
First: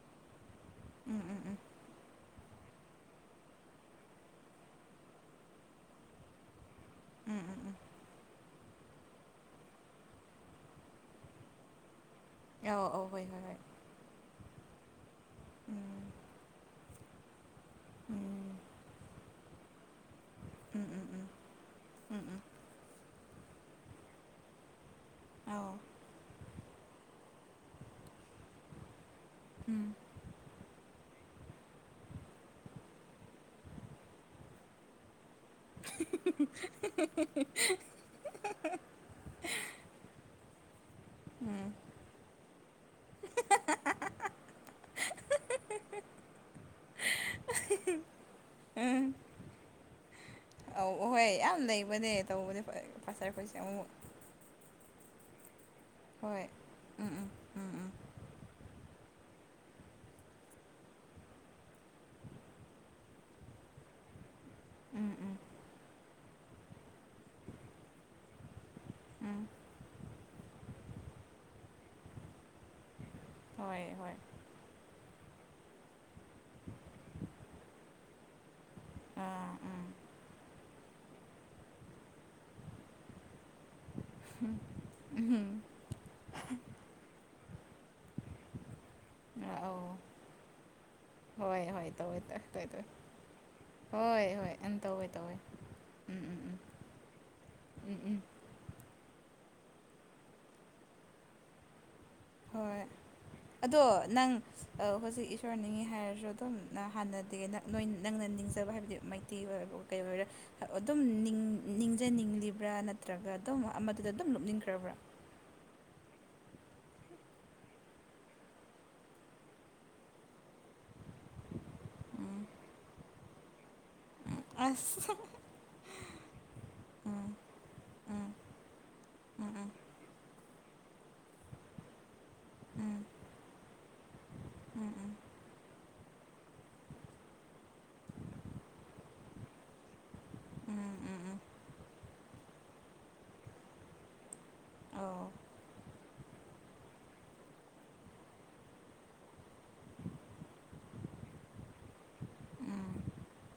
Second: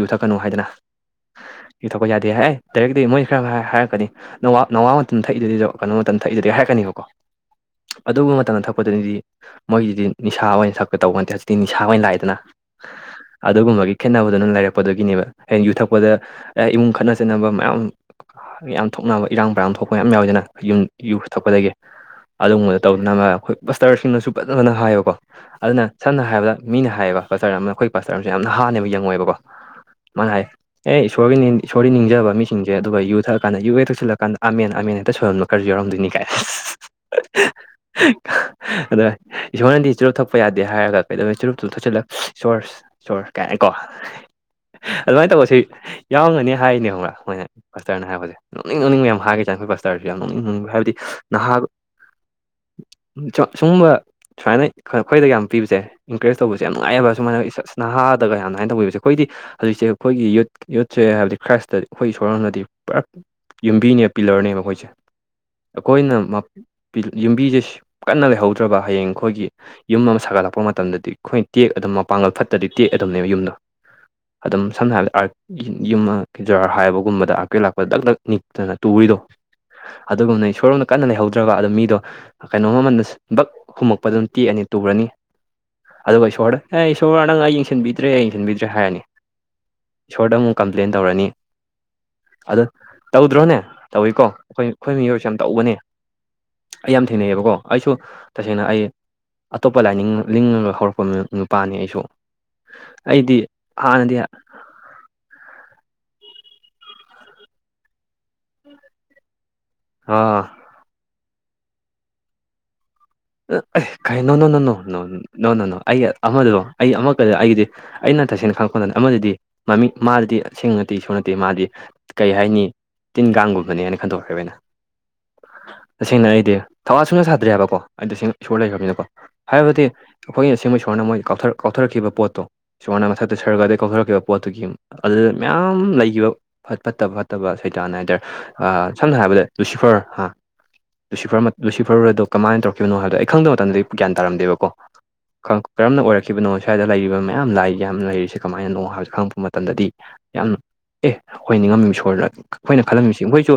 ꯌꯨ ꯊꯛꯀꯅꯨ ꯍꯥꯏꯗꯅ ꯎꯝ ꯎꯝ ꯌꯊꯣꯛꯄ ꯌꯥꯗꯦ ꯍꯥꯏ ꯗꯥꯏꯔꯛꯇꯤ ꯃꯣꯏꯁꯤ ꯈꯔ ꯍꯥꯏꯔꯛꯀꯅꯤ ꯅꯋꯥ ꯅꯋꯥ ꯃꯇꯝꯇ ꯊꯛꯏꯗꯨꯗꯤꯗ ꯀꯩꯅꯣ ꯃꯇꯝ ꯊꯛꯏꯗꯨꯗꯤ ꯍꯥꯏꯔꯛꯀꯅꯤꯕꯀꯣ ꯎꯝ ꯑꯗꯨꯒꯨꯝꯕ ꯃꯇꯝꯗ ꯊꯛꯄꯗꯨꯅꯤꯗꯤ ꯃꯣꯏꯒꯤꯗꯤ ꯅꯤꯁꯥ ꯑꯣꯏꯅ ꯁꯛꯄ ꯇꯧꯕꯠꯇꯦ ꯍꯧꯖꯤꯛꯇꯗꯤ ꯅꯤꯁꯥ ꯑꯣꯏꯅ ꯂꯥꯛꯏꯗꯅ ꯎꯝ ꯎꯝ ꯎꯝ ꯑꯧ ꯑꯧ ꯍꯣꯏ ꯍꯣꯏ ꯍꯣꯏ ꯑꯗꯨꯒꯨꯝꯕꯒꯤ ꯈꯦꯠꯅꯕꯗꯨꯅ ꯂꯩꯥꯏꯔꯛꯄꯗꯨꯗꯒꯤꯅꯦꯕ ꯍꯡ ꯎꯝ ꯌꯨꯊꯛꯄꯗ ꯏꯃꯨꯡ ꯈꯠꯅ ꯆꯩꯠꯅꯕ ꯃꯌꯥꯝ ꯎꯝ ꯌꯥꯝ ꯊꯣꯛꯅꯕ ꯏꯔꯥꯡ ꯄꯔꯥꯡ ꯊꯣꯛꯄ ꯃ ꯌꯥꯎꯋꯤꯗꯅ ꯎꯝ ꯌꯨꯝ ꯌꯨ ꯎꯝ ꯊꯣꯛꯛꯄꯗꯒꯤ ꯎꯝ ꯎꯝ ꯎꯝ ꯑꯗꯨꯒꯨꯝꯕꯗ ꯇꯧꯗꯅ ꯑꯩꯈꯣꯏ ꯕꯁꯇꯔꯁꯤꯡꯅꯁꯨ ꯐꯖ ꯐꯖꯅ ꯍꯥꯏꯌꯦꯕꯀꯣ ꯑꯧ ꯑꯗꯨꯅ ꯁꯝꯅ ꯍꯥꯏꯔꯕꯗ ꯃꯤꯅ ꯍꯥꯏꯌꯦꯕ ꯄꯆꯔ ꯑꯃꯅ ꯑꯩꯈꯣꯏ ꯄꯆꯔ ꯑꯃꯁꯨ ꯌꯥꯝꯅ ꯍꯥꯥꯟꯅꯦꯕ ꯌꯦꯪꯉꯣꯏꯕꯀꯣ ꯎꯝ ꯃꯉꯥꯏ ꯑꯦ ꯏꯁꯣꯔꯒꯤ ꯏꯁꯣꯔꯒꯤ ꯅꯤꯡꯖꯕ ꯃꯤꯁꯤꯡꯁꯦ ꯑꯗꯨꯒ ꯌꯨ ꯊꯛꯑꯀꯥꯟꯗ ꯌꯨ ꯍꯦꯛ ꯊꯛꯤꯜꯂꯀꯥꯟꯗ ꯑꯃꯦꯟ ꯑꯃꯦꯟ ꯍꯦꯛꯇ ꯁꯣꯏꯨꯔꯝꯂꯨ ꯀꯔꯁꯨ ꯌꯥꯎꯔꯝꯗꯣꯏꯅꯤ ꯀꯥꯏ [inaudible] ꯑꯗ ꯏꯁꯣꯔꯅꯗꯤ ꯆꯨꯔꯨꯞ ꯊꯛꯄ ꯌꯥꯗꯦ ꯍꯥꯏꯔꯒ ꯀꯩꯗꯧꯩ ꯎꯝ ꯆꯨꯔꯨꯞꯇꯨꯞ ꯊꯛꯤꯜꯂꯛꯦ ꯁꯣꯔ ꯁꯣꯔ ꯀꯥꯏꯀꯣ ꯑꯗꯨꯃꯥꯏꯅ ꯇꯧꯕ ꯁꯤ ꯌꯥꯎꯒꯅꯤ ꯍꯥꯏꯅꯦ ꯍꯣꯡꯕ꯭ꯔꯥ ꯃꯣꯏꯅ ꯐꯁꯇꯔꯅ ꯍꯥꯏꯕꯁꯦ ꯅꯣꯛꯅꯤꯡ ꯅꯣꯛꯅꯤꯡ ꯎꯝ ꯃꯌꯥꯝ ꯍꯥꯏꯔꯒꯦ ꯆꯈ ꯔꯁꯨ ꯌꯥꯝꯅꯤꯡ ꯍꯥꯏꯕꯗꯤ ꯑꯧ ꯑꯍꯣꯏ ꯅꯍꯥ ꯌꯥꯝ ꯂꯩꯕꯅꯦ ꯇꯧꯕꯅꯦ ꯄꯥꯁꯇꯔ ꯑꯩꯈꯣꯏꯁꯦ ꯑꯃꯨꯛ ꯁꯒꯨꯝꯕ ꯁꯨꯃꯥꯏꯅ ꯈꯈꯣꯏꯗ ꯌꯥꯝ ꯄꯤꯕꯁꯦ ꯏꯟꯀꯔꯦꯖ ꯍꯣꯏ ꯇꯧꯕꯁꯦ ꯌꯥꯝ ꯎꯝ ꯅꯨꯡꯉꯥꯏꯑꯕ ꯎꯝ ꯁꯨꯃꯥꯏꯅ ꯎꯝ ꯅꯍꯥꯗꯒꯅꯃꯥꯏꯅ ꯇꯧꯕꯤꯕꯁꯦ ꯑꯩꯈꯣꯏꯗꯤ ꯍꯧꯖꯤꯛꯁꯦ ꯑꯩꯈꯣꯏꯒꯤ ꯌꯨꯠ ꯌꯨꯠꯁꯦ ꯍꯥꯏꯕꯗꯤ ꯈ꯭ꯔꯥꯏꯁꯇꯗꯤ ꯑꯩꯈꯣꯏꯒꯤ ꯏꯁꯣꯔꯝꯅꯗꯤ ꯄꯨꯔꯥ ꯌꯨꯝꯕꯤꯅꯦ ꯄꯤꯂꯔꯅꯦꯕ ꯑꯩꯈꯣꯏꯁꯦ ꯎꯝ ꯎꯝ ꯎꯝ ꯑꯩꯈꯣꯏꯅ ꯌꯨꯝꯕꯤꯁꯦ ꯀꯟꯅ ꯂꯩꯍꯧꯗ꯭ꯔꯕ ꯍꯌꯦꯡ ꯎꯝ ꯑꯩꯈꯣꯏꯒꯤ ꯌꯨꯝ ꯑꯃ ꯁꯥꯒꯠꯂꯛꯄ ꯃꯇꯝꯗꯗꯤ ꯑꯩꯈꯣꯏ ꯇꯦꯛ ꯑꯗꯨꯝ ꯃꯄꯥꯡꯒꯜ ꯐꯠꯇꯗꯤ ꯇꯦꯛ ꯑꯗꯨꯝꯅꯦꯕ ꯌꯨꯝꯗ ꯍꯣꯏ ꯍꯣꯏ ꯑꯗꯨꯝ ꯁꯝꯅꯍꯜꯂꯦ ꯑꯥ ꯌꯨꯝ ꯀꯦꯖꯥꯔ ꯍꯥꯏꯕꯒꯨꯝꯕꯗ ꯑꯥꯀꯩ ꯂꯥꯛꯄꯗ ꯗꯛ ꯗꯛ ꯅꯤꯛꯇꯅ ꯇꯨꯔꯤꯗꯣ ꯑꯥ ꯎꯝ ꯑꯗꯨꯒꯨꯝꯅ ꯏꯁꯣꯔꯣꯝꯗ ꯀꯟꯅ ꯂꯩꯍꯧꯗ꯭ꯔꯒ ꯑ ꯃꯤꯗꯣ ꯀꯩꯅꯣ ꯃꯃꯜꯗ ꯕꯛ ꯍꯨꯝꯃꯛꯄ ꯑꯗꯨꯝ ꯇꯦꯛꯑꯅꯤ ꯇꯨꯔꯅꯤ ꯎꯝ ꯑꯗꯨꯒ ꯏꯁꯣꯔꯗ ꯑꯦ ꯏꯁꯣꯔ ꯅꯪ ꯑꯩ ꯌꯦꯡꯁꯤꯟꯕꯤꯗ꯭ꯔꯦ ꯌꯦꯡꯁꯤꯟꯕꯤꯗ꯭ꯔꯦ ꯍꯥꯏꯔꯅꯤ ꯑꯥꯎ ꯏꯁꯣꯔꯗ ꯑꯃꯨꯛ ꯀꯝꯄ꯭ꯂꯦꯟ ꯇꯧꯔꯅꯤ ꯇꯧꯋꯦ ꯇꯧꯋꯦ ꯑ ꯇꯧꯋꯦ ꯇꯧꯋꯦ ꯇꯧꯗ꯭ꯔꯣꯅꯦ ꯇꯧꯏꯀꯣ ꯍꯣꯏ ꯍꯣꯏ ꯑꯩꯈꯣꯏ ꯎꯝ ꯑꯩꯈꯣꯏ ꯇꯧꯋꯦ ꯃꯤꯑꯣꯏꯁꯨ ꯇꯧꯋꯦ ꯌꯥꯝ ꯇꯧꯕꯅꯦ ꯎꯝ ꯎꯝ ꯎꯝ ꯑꯩ ꯌꯥꯝ ꯊꯦꯡꯅꯩꯌꯦꯕꯀꯣ ꯑꯩꯁꯨ ꯎꯝ ꯎꯝ ꯇꯁꯦꯡꯅ ꯑꯩ ꯑꯇꯣꯞꯄ ꯂꯥꯏꯅꯤꯡ ꯂꯤꯡꯉꯒ ꯍꯧꯔꯛꯄ ꯅꯨꯄꯥꯅꯤ ꯑꯩꯁꯨ ꯍꯣꯏ ꯑꯩꯗꯤ ꯑꯗꯣ ꯍꯥꯟꯅꯗꯤ ꯑꯥ ꯅꯪ ꯍꯧꯖꯤꯛ ꯏꯁꯣꯔ ꯅꯤꯡꯉꯤ ꯍꯥꯏꯔꯁꯨ ꯑꯗꯨꯝ ꯍꯥꯟꯅꯗꯤ ꯅꯪꯅ ꯅꯤꯡꯖꯕ ꯍꯥꯏꯕꯗꯤ ꯃꯩꯇꯩꯒꯤ ꯑꯣꯏꯕ ꯀꯩ ꯑꯣꯏꯔꯦ ꯑꯗꯨꯝ ꯅꯤꯡꯖꯅꯤꯡꯂꯤꯕ꯭ꯔꯥ ꯅꯠꯇ꯭ꯔꯒ ꯑꯗꯨꯝ ꯑꯦ ꯑꯃꯗꯨꯗ ꯀꯩ ꯑꯗꯨꯝ ꯅꯣ ꯅꯣ ꯅꯣ ꯅꯣ ꯂꯨꯞꯅꯤꯡꯈ꯭ꯔꯕ꯭ꯔꯥ ꯅꯣ ꯅꯣ ꯅ ꯅꯣ ꯑꯩ ꯑꯃꯗꯣ ꯑꯩ ꯑꯃꯀꯗ ꯑꯩꯒꯤꯗꯤ ꯑꯩꯅ ꯇꯁꯦꯡꯅ ꯈꯪꯉꯛꯄꯗ ꯑꯃꯗꯗꯤ ꯃꯃꯤꯡ ꯃꯥꯗꯨꯗꯤꯁꯦꯡꯅꯠꯇꯦ ꯁꯨꯡ ꯅꯠꯇꯦ ꯃꯥꯗꯤ ꯀꯩ ꯎꯝ ꯍꯥꯏꯅꯤ ꯇꯤꯟ ꯀꯥꯡꯒꯨꯝꯕꯅꯦꯅ ꯈꯟꯗꯣꯛꯈ꯭ꯔꯦꯕꯩꯅ ꯑꯁ ꯇꯁꯦꯡꯅ ꯑꯩꯗꯤ ꯊꯋꯥ ꯁꯨꯡꯅ ꯎꯝ ꯁꯥꯗ꯭ꯔꯦ ꯍꯥꯏꯕꯀꯣ ꯑꯩ ꯎꯝ ꯇꯁꯦꯡꯅ ꯏꯁꯣꯔ ꯂꯩꯈ꯭ꯔꯅꯤꯅꯀꯣ ꯎꯝ ꯍꯥꯏꯕꯗꯤ ꯑꯩꯈꯣꯏꯒꯤ ꯑꯁꯕꯣꯏ ꯁꯣꯔꯅ ꯃꯣꯏ ꯀꯛ ꯀꯥꯎꯊꯔꯛꯈꯤꯕ ꯄꯣꯠꯇꯣ ꯎꯝ ꯁꯣꯔꯅ ꯃꯊꯛꯇ ꯁꯔꯒꯗꯒꯤ ꯀꯥꯎꯊꯔꯛꯈꯤꯕ ꯄꯣꯠꯇꯨꯒꯤ ꯎꯝ ꯎꯝ ꯑꯗꯨ ꯃꯌꯥꯝ ꯂꯩꯈꯤꯕ ꯐꯠꯇꯕ ꯐꯠꯇꯕ ꯁꯩꯗꯥꯅ ꯍꯥꯏꯇꯥꯔꯦ ꯑ ꯁꯝꯅ ꯍꯥꯏꯔꯕꯗ ꯂꯨꯁꯤꯐꯔ ꯍꯥ ꯎꯝ ꯎꯝ ꯎꯝ ꯂꯨꯁꯤꯐꯔ ꯂꯨꯁꯤꯐꯔ ꯑꯗꯣ ꯀꯃꯥꯏꯅ ꯇꯧꯔꯛ ꯀꯅꯣ ꯍꯥꯏꯕꯗꯣ ꯑꯩ ꯈꯪꯗꯕ ꯃꯇꯝꯗꯗꯤ ꯒꯌꯥꯟ ꯇꯥꯝꯗꯦꯕꯀꯣ ꯀꯔꯝꯅ ꯑꯣꯏꯔꯛꯈꯤꯕꯅꯣ ꯁ꯭ꯋꯥꯏꯗ ꯂꯩꯔꯤꯕ ꯃꯌꯥꯝ ꯂꯥꯏ ꯌꯥꯝꯅ ꯂꯩꯔꯤꯁꯦ ꯀꯃꯥꯏꯅꯣ ꯍꯥꯏꯕꯁꯦ ꯈꯪꯉꯛꯄ ꯃꯇꯝꯗꯗꯤ ꯌꯥꯝꯅ ꯑꯦ ꯑꯣꯏꯣꯏ ꯅꯤꯡꯉꯝꯃꯤꯕ ꯏꯁꯣꯔꯗ ꯑꯩꯈꯣꯏꯅ ꯈꯜꯂꯝꯃꯤꯁꯤ ꯑꯩꯈꯣꯏꯁꯨ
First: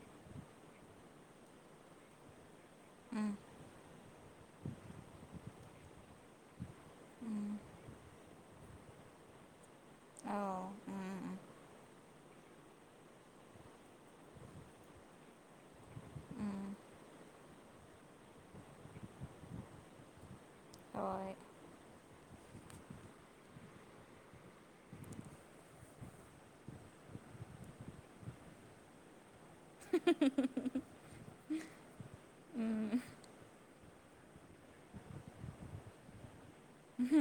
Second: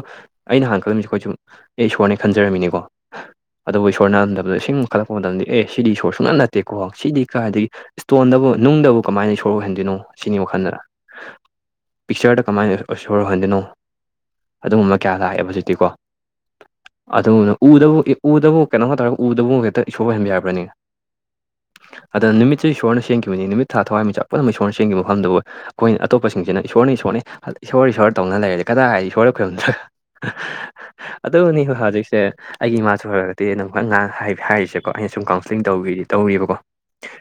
ꯑꯩꯅ ꯍꯥꯟꯅ ꯀꯜꯂꯝꯁꯦ ꯑꯩꯈꯣꯏꯁꯨꯨꯝ ꯑꯩ ꯏꯁꯣꯔꯅꯦ ꯈꯟꯖꯔꯝꯃꯤꯅꯤꯀꯣ ꯑꯗꯨꯕꯨ ꯏꯁꯣꯔꯅꯔꯝꯗꯕꯗ ꯏ ꯈꯜꯂꯛꯄ ꯃꯇꯝꯗꯤ ꯑꯦ ꯁꯤꯗꯤ ꯏꯁꯣꯔ ꯁꯨꯡꯛ ꯅꯠꯇꯦꯀꯣ ꯁꯤꯗꯤ ꯎꯝ ꯀꯥꯏꯗꯒꯤ ꯏꯁꯇꯣꯟꯗꯕꯨ ꯅꯨꯡꯗꯕꯨ ꯀꯃꯥꯏꯅ ꯁꯣꯔ ꯑꯣꯏꯍꯟꯗꯣꯏꯅꯣ ꯁꯤꯅꯤ ꯑꯣ ꯋꯥꯈꯟꯗꯅ ꯎꯝ ꯎꯝ ꯎꯝ ꯑꯣ ꯎꯝ ꯎꯝ ꯄꯤꯛꯆꯔꯗ ꯀꯃꯥꯏꯅ ꯁꯣꯔꯍꯟꯗꯣꯏꯅꯣ ꯑꯗꯨꯒꯨꯝꯕ ꯀꯌꯥ ꯂꯥꯛꯑꯦꯕ ꯍꯧꯖꯤꯛꯇꯤꯀꯣ ꯎꯝ ꯑꯗꯨꯒꯅ ꯎꯗꯕꯨ ꯎꯗꯕꯨ ꯀꯩꯅꯣ ꯇꯧꯇꯥꯔꯒ ꯎꯕꯕꯨ ꯍꯦꯛꯇ ꯏꯁꯣꯔ ꯑꯣꯏꯍꯟꯕꯤ ꯌꯥꯕ꯭ꯔꯅꯤꯅ ꯍꯣꯏ ꯑꯗ ꯅꯨꯃꯤꯠꯁꯤ ꯏꯁꯣꯔꯅ ꯁꯦꯡꯈꯤꯕꯅꯤ ꯅꯨꯃꯤꯠ ꯊꯥ ꯊꯋꯥꯏ ꯃꯆꯥ ꯄꯨꯝꯅꯃꯛ ꯏꯁꯣꯔꯅ ꯁꯦꯡꯈꯤꯕ ꯃꯐꯝꯗꯕꯨ ꯑꯩꯈꯣꯏꯅ ꯑꯇꯣꯞꯄꯁꯤꯡꯁꯤꯅ ꯏꯁꯣꯔꯅ ꯏꯁꯣꯔꯅꯦ ꯏꯁꯣꯔ ꯏꯁꯣꯔ ꯇꯧꯅ ꯂꯩꯔꯦ ꯀꯗꯥꯏ ꯍꯥꯏꯗꯤ ꯏꯁꯣꯔ ꯈꯣꯏꯔꯨꯝꯗ꯭ꯔꯦ ꯑꯗꯨꯅꯤ ꯍꯧꯖꯤꯛꯁꯦ ꯑꯩꯒꯤ ꯎꯝ ꯏꯃꯥꯁꯨ ꯍꯔꯦ ꯁꯤ [unintelligible] ꯍꯥꯏꯔꯤꯁꯦꯀꯣ ꯑꯩꯅ ꯁꯨꯝ ꯀꯥꯎꯟꯁꯂꯤꯡ ꯇꯧꯗꯤꯇꯧꯔꯤꯕꯀꯣ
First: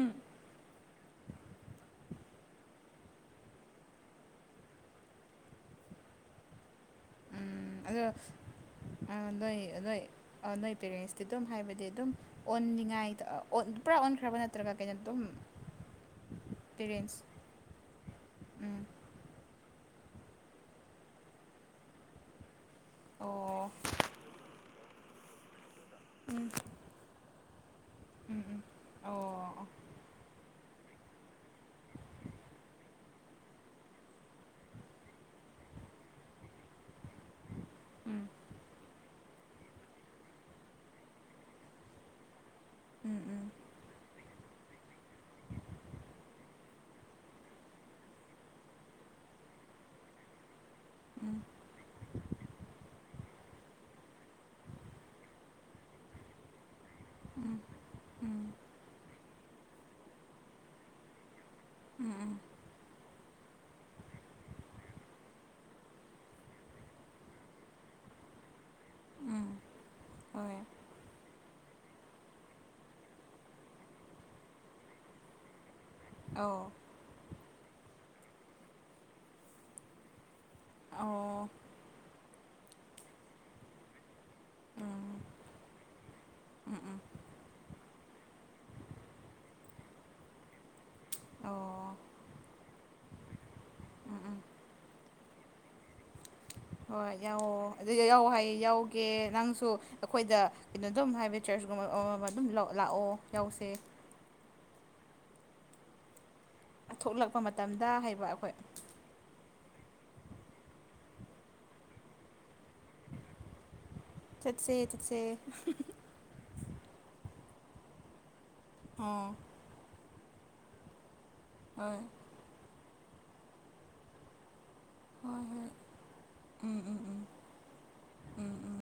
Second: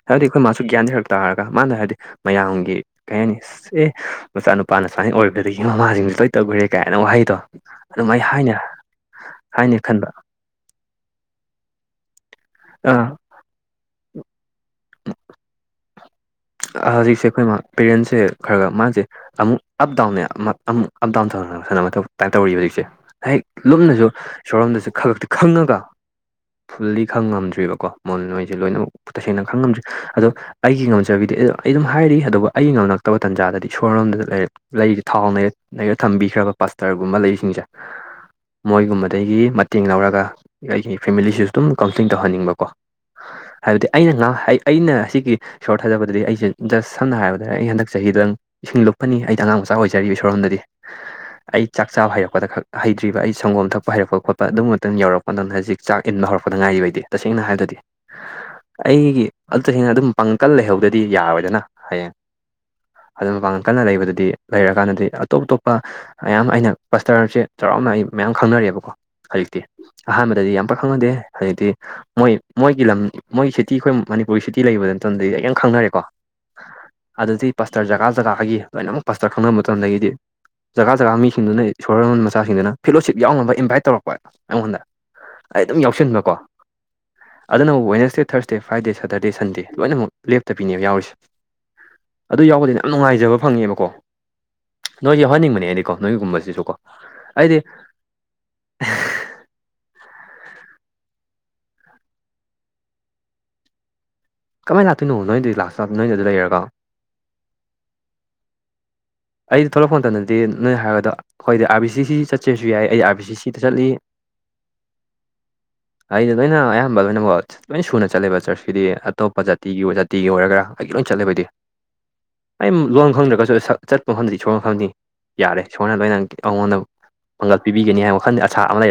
ꯍꯥꯏꯕꯗꯤ ꯑꯩꯈꯣꯏ ꯃꯥꯁꯨ ꯒ꯭ꯌꯥꯟ ꯊꯔꯛ ꯇꯥꯔꯒ ꯃꯥꯅ ꯍꯥꯏꯕꯗꯤ ꯃꯌꯥꯝꯒꯤ ꯀꯩ ꯍꯥꯏꯅꯤ ꯑꯁ ꯑꯦ ꯃꯆꯥꯅꯨꯄꯥꯅ ꯁꯨꯃꯥꯏꯅ ꯑꯣꯏꯕꯗꯒꯤ ꯃꯃꯥꯁꯤꯡꯁꯨ ꯂꯣꯏ ꯇꯧꯈꯨꯔꯦ ꯀꯥꯏꯅ ꯋꯥꯍꯩꯗꯣ ꯎ ꯑꯗꯨꯝ ꯑꯩ ꯍꯥꯏꯅ ꯑꯗꯣ ꯅꯣꯏ ꯍꯥꯏꯅ ꯈꯟꯕ ꯑꯗ ꯅꯣꯏ ꯄꯦꯔꯦꯟꯁꯇꯤ ꯑꯗꯨꯝ ꯍꯥꯏꯕꯗꯤ ꯑꯗꯨꯝ ꯑꯥ ꯑꯣꯟꯅꯤꯡꯉꯥꯏꯗ ꯑꯣꯟ ꯄꯨꯔꯥ ꯑꯣꯟꯈ꯭ꯔꯕ ꯅꯠꯇ꯭ꯔꯒ ꯀꯩꯅꯣꯇ ꯍꯧꯖꯤꯛꯁꯦ ꯑꯩꯈꯣꯏ ꯃꯥ ꯄꯦꯔꯦꯟꯁꯦ ꯈꯔ ꯈ ꯎꯝ ꯃꯥꯁꯦ ꯑꯃꯨꯛ ꯑꯞ ꯗꯥꯎꯟꯅꯦ ꯑꯃꯨꯛ ꯑꯞ ꯗꯥꯎꯟꯊꯧ ꯇꯥꯏ ꯇꯧꯔꯤꯕ ꯍꯧꯖꯤꯛꯁꯦ ꯍꯦꯛ ꯑꯣ ꯌꯨꯝꯅꯁꯨ ꯏꯁꯣꯔꯣꯝꯗꯁꯨ ꯈꯛꯇ ꯈꯪꯉꯒ ꯎꯝ ꯐꯨꯜꯂꯤ ꯈꯪꯉꯝꯗ꯭ꯔꯤꯕꯀꯣ ꯃꯣꯟ ꯎꯝ ꯅꯣꯏꯁꯦ ꯎꯝ ꯂꯣꯏꯅꯃꯛ ꯑꯣ ꯇꯁꯦꯡꯅ ꯈꯪꯉꯝꯗ꯭ꯔꯤ ꯑꯗꯣ ꯑꯩꯒꯤ ꯐꯖꯕꯤꯗꯤ ꯑꯩ ꯑꯗꯨꯝ ꯍꯥꯏꯔꯤ ꯑꯗꯨꯒ ꯑꯩ ꯉꯝꯂꯛꯇꯕ ꯇꯥꯟꯖꯥꯗꯗꯤ ꯏꯁꯣꯔ ꯂꯣꯝꯗ ꯂꯩꯔꯦ ꯂꯩꯁ ꯊꯥꯎ ꯂꯩ ꯂꯩꯒ ꯊꯝꯕꯤꯈ꯭ꯔꯕ ꯄꯁꯇꯔꯒꯨꯝꯕ ꯂꯩꯁꯤꯡꯁꯦ ꯎꯝ ꯃꯣꯏꯒꯨꯝꯕꯗꯒꯤ ꯃꯇꯦꯡ ꯂꯧꯔꯒ ꯑꯩꯒꯤ ꯐꯦꯃꯤꯂꯤꯁꯤꯁꯨ ꯑꯗꯨꯝ ꯀꯥꯎꯟꯁꯤꯂꯤꯡ ꯇꯧꯍꯟꯅꯤꯡꯕꯀꯣ ꯎꯝ ꯎꯝ ꯍꯥꯏꯕꯗꯤ ꯑꯩꯅ ꯉ ꯑꯩꯅ ꯁꯤ ꯁꯣꯔ ꯊꯥꯖꯕꯗꯗꯤ ꯑꯩꯁꯦꯖꯁ ꯁꯝꯅ ꯍꯥꯏꯔꯕꯗꯦ ꯑꯩ ꯍꯟꯗꯛ ꯆꯍꯤꯗꯣꯪ ꯏꯁꯤꯡ ꯂꯨꯞꯄꯅꯤ ꯑꯩꯗꯤ ꯑꯉꯥꯡ ꯃꯆꯥ ꯑꯣꯏꯖꯔꯤꯕ ꯁꯣꯔꯣꯝꯗꯗꯤ ꯎꯝ ꯎꯝ ꯑꯩ ꯆꯥꯛ ꯆꯥꯕ ꯍꯩꯔꯛꯄꯗ ꯈꯛ ꯍꯩꯇ꯭ꯔꯤꯕ ꯑꯩ ꯁꯪꯒꯣꯝ ꯊꯛꯄ ꯍꯩꯔꯛꯄ ꯈꯣꯠꯄ ꯑꯗꯨꯝꯕꯃꯛꯇꯪ ꯌꯥꯎꯔꯛꯄ ꯑꯗꯨꯅ ꯍꯧꯖꯤꯛ ꯆꯥꯛ ꯏꯟꯕ ꯍꯧꯔꯛꯄꯗ ꯉꯥꯏꯔꯤꯕꯩꯗꯤ ꯇꯁꯦꯡꯅ ꯍꯥꯏꯕꯗꯗꯤ ꯎꯝ ꯑꯩꯒꯤ ꯑꯁꯤꯡꯅ ꯑꯗꯨꯝ ꯄꯥꯡꯀꯜ ꯂꯩꯍꯧꯗꯗꯤ ꯌꯥꯔꯣꯏꯗꯅ ꯎꯝ ꯎꯝ ꯍꯌꯦꯡ ꯎꯝ ꯑꯗꯨ ꯃꯄꯥꯡꯒꯜ ꯀꯟꯅ ꯂꯩꯕꯗꯨꯗꯤ ꯂꯩꯔꯀꯥꯟꯗꯗꯤ ꯑꯇꯣꯞ ꯑꯇꯣꯞꯄ ꯃꯌꯥꯝ ꯑꯩꯅ ꯄꯥꯁꯇꯔꯁꯦ ꯆꯥꯎꯔꯥꯛꯅ ꯑꯩ ꯃꯌꯥꯝ ꯈꯪꯅꯔꯦꯕꯀꯣ ꯎꯝ ꯍꯧꯖꯤꯛꯇꯤ ꯑꯍꯥꯟꯕꯗꯗꯤ ꯍꯣꯏ ꯌꯥꯝ ꯄꯥꯛ ꯈꯪꯅꯗꯦ ꯍꯧꯖꯤꯛꯇꯤ ꯃꯣꯏ ꯃꯣꯏꯒꯤ ꯂꯝ ꯃꯣꯏ ꯁꯤꯇꯤ ꯑꯩꯈꯣꯏ ꯃꯅꯤꯄꯨꯔꯒꯤ ꯁꯤꯇꯤ ꯂꯩꯕꯗꯅ ꯇꯝꯗꯤ ꯑꯩ ꯌꯥꯝ꫰ꯈꯪꯅꯔꯦꯀꯣ ꯑꯣ ꯑꯗꯗꯤ ꯄꯁꯇꯔ ꯖꯒꯥ ꯖꯒꯥꯒꯤ ꯂꯣꯏꯅꯃꯛ ꯄꯁꯇꯔ ꯈꯪꯅꯕ ꯃꯇꯝꯗꯒꯤꯗꯤ ꯖꯒꯥ ꯖꯒꯥ ꯃꯤ ꯑꯣ ꯗꯨꯅ ꯏꯁꯣꯔꯣꯟ ꯃꯆꯥꯁꯤꯡꯗꯨꯅ ꯐꯦꯂꯣꯁꯤꯞ ꯌꯥꯎꯅꯕ ꯏꯟꯚꯥꯏꯠ ꯇꯧꯔꯛꯄ ꯑꯩꯉꯣꯟꯗ ꯎꯝ ꯑꯩ ꯑꯗꯨꯝ ꯌꯥꯎꯁꯟꯕꯀꯣ ꯎꯝ ꯎꯝ ꯑꯗꯨꯅꯕꯨ ꯋꯦꯅꯁꯗꯦ ꯊꯔꯁꯗꯦ ꯐ꯭ꯔꯥꯏꯗꯦ ꯁꯇꯔꯗꯦ ꯁꯟꯗꯦ ꯂꯣꯏꯅꯃꯛ ꯂꯦꯞꯇꯕꯤꯅꯦ ꯌꯥꯎꯔꯤꯁꯦ ꯑꯣ ꯑꯗꯨ ꯌꯥꯎꯕꯗꯗꯤꯅ ꯌꯥꯝ ꯅꯨꯡꯉꯥꯏꯖꯕ ꯐꯪꯉꯦꯕꯀꯣ ꯅꯣꯏꯁꯨ ꯌꯎꯍꯅꯤꯡꯕꯅꯦ ꯍꯥꯏꯗꯤꯀꯣ ꯅꯣꯏꯒꯤꯒꯨꯝꯕꯁꯤꯁꯨ ꯀꯣ ꯍꯣꯏ ꯑꯩꯗꯤ ꯌꯥꯎꯑꯣ ꯑꯗꯨ ꯌꯥꯎ ꯍꯥꯏꯌꯦ ꯌꯥꯎꯒꯦ ꯅꯪꯁꯨ ꯑꯩꯈꯣꯏꯗ ꯀꯩꯅꯣ ꯑꯗꯨꯝ ꯍꯥꯏꯕꯗꯤ ꯆꯔꯆꯀꯨꯝꯕ ꯑꯃ ꯑꯃ ꯑꯗꯨꯝ ꯂꯥꯛꯑꯣ ꯌꯥꯎꯁꯦ ꯀꯃꯥꯏꯅ ꯂꯥꯛꯇꯣꯏꯅꯣ ꯅꯣꯏꯗꯤ ꯂꯥꯛꯇ ꯅꯣꯏꯅ ꯑꯗꯨ ꯂꯩꯔꯒꯣ ꯊꯣꯛꯂꯛꯄ ꯃꯇꯝꯗ ꯍꯥꯏꯩꯕ ꯑꯩꯈꯣꯏ ꯑꯩꯗꯤ ꯊꯣꯛꯂꯛꯄ ꯃꯇꯝꯗꯗꯤ ꯅꯣꯏꯅ ꯍꯥꯏꯔꯒꯗ ꯍꯣꯏꯗꯤ ꯑꯥꯔ ꯕꯤ ꯁꯤ ꯁꯤ ꯆꯠꯆꯦꯁꯨ ꯌꯥꯏ ꯑꯩ ꯑꯥꯔ ꯕꯤ ꯁꯤ ꯁꯤꯗ ꯆꯠꯂꯤ ꯆꯠꯁꯦ ꯆꯠꯁꯦ ꯑꯩꯗꯤ ꯂꯣꯏꯅ ꯑꯌꯥꯝꯕ ꯂꯣꯏꯅꯃꯛ ꯂꯣꯏꯅ ꯁꯨꯅ ꯆꯠꯂꯦꯕ ꯆꯔꯆꯀꯤꯗꯤ ꯑꯥ ꯑꯇꯣꯞꯄ ꯖꯠ ꯇꯤꯒꯤ ꯖꯥꯤꯒꯤ ꯑꯣꯏꯔꯒꯔ ꯑꯩꯒꯤ ꯂꯣꯏ ꯆꯠꯦꯕꯩꯗꯤ ꯍꯣꯏ ꯑꯩ ꯃ ꯂꯣꯟ ꯈꯪꯗ꯭ꯔꯒꯁꯨ ꯁꯛ ꯆꯠꯄ ꯃꯐꯝꯗꯗꯤ ꯁꯨꯈꯪ ꯈꯪꯅꯤ ꯍꯣꯏ ꯌꯥꯔꯦ ꯍꯣꯏ ꯁꯣꯔꯅ ꯂꯣꯏꯅ ꯑꯩꯉꯣꯟꯗ ꯎꯝ ꯎꯝ ꯎꯝ ꯄꯥꯡꯒꯜ ꯄꯤꯕꯤꯒꯅꯤ ꯍꯥꯏꯕ ꯋꯥꯈꯜꯗ ꯎꯝ ꯑꯁꯥ ꯑꯃ ꯂꯩꯔꯦ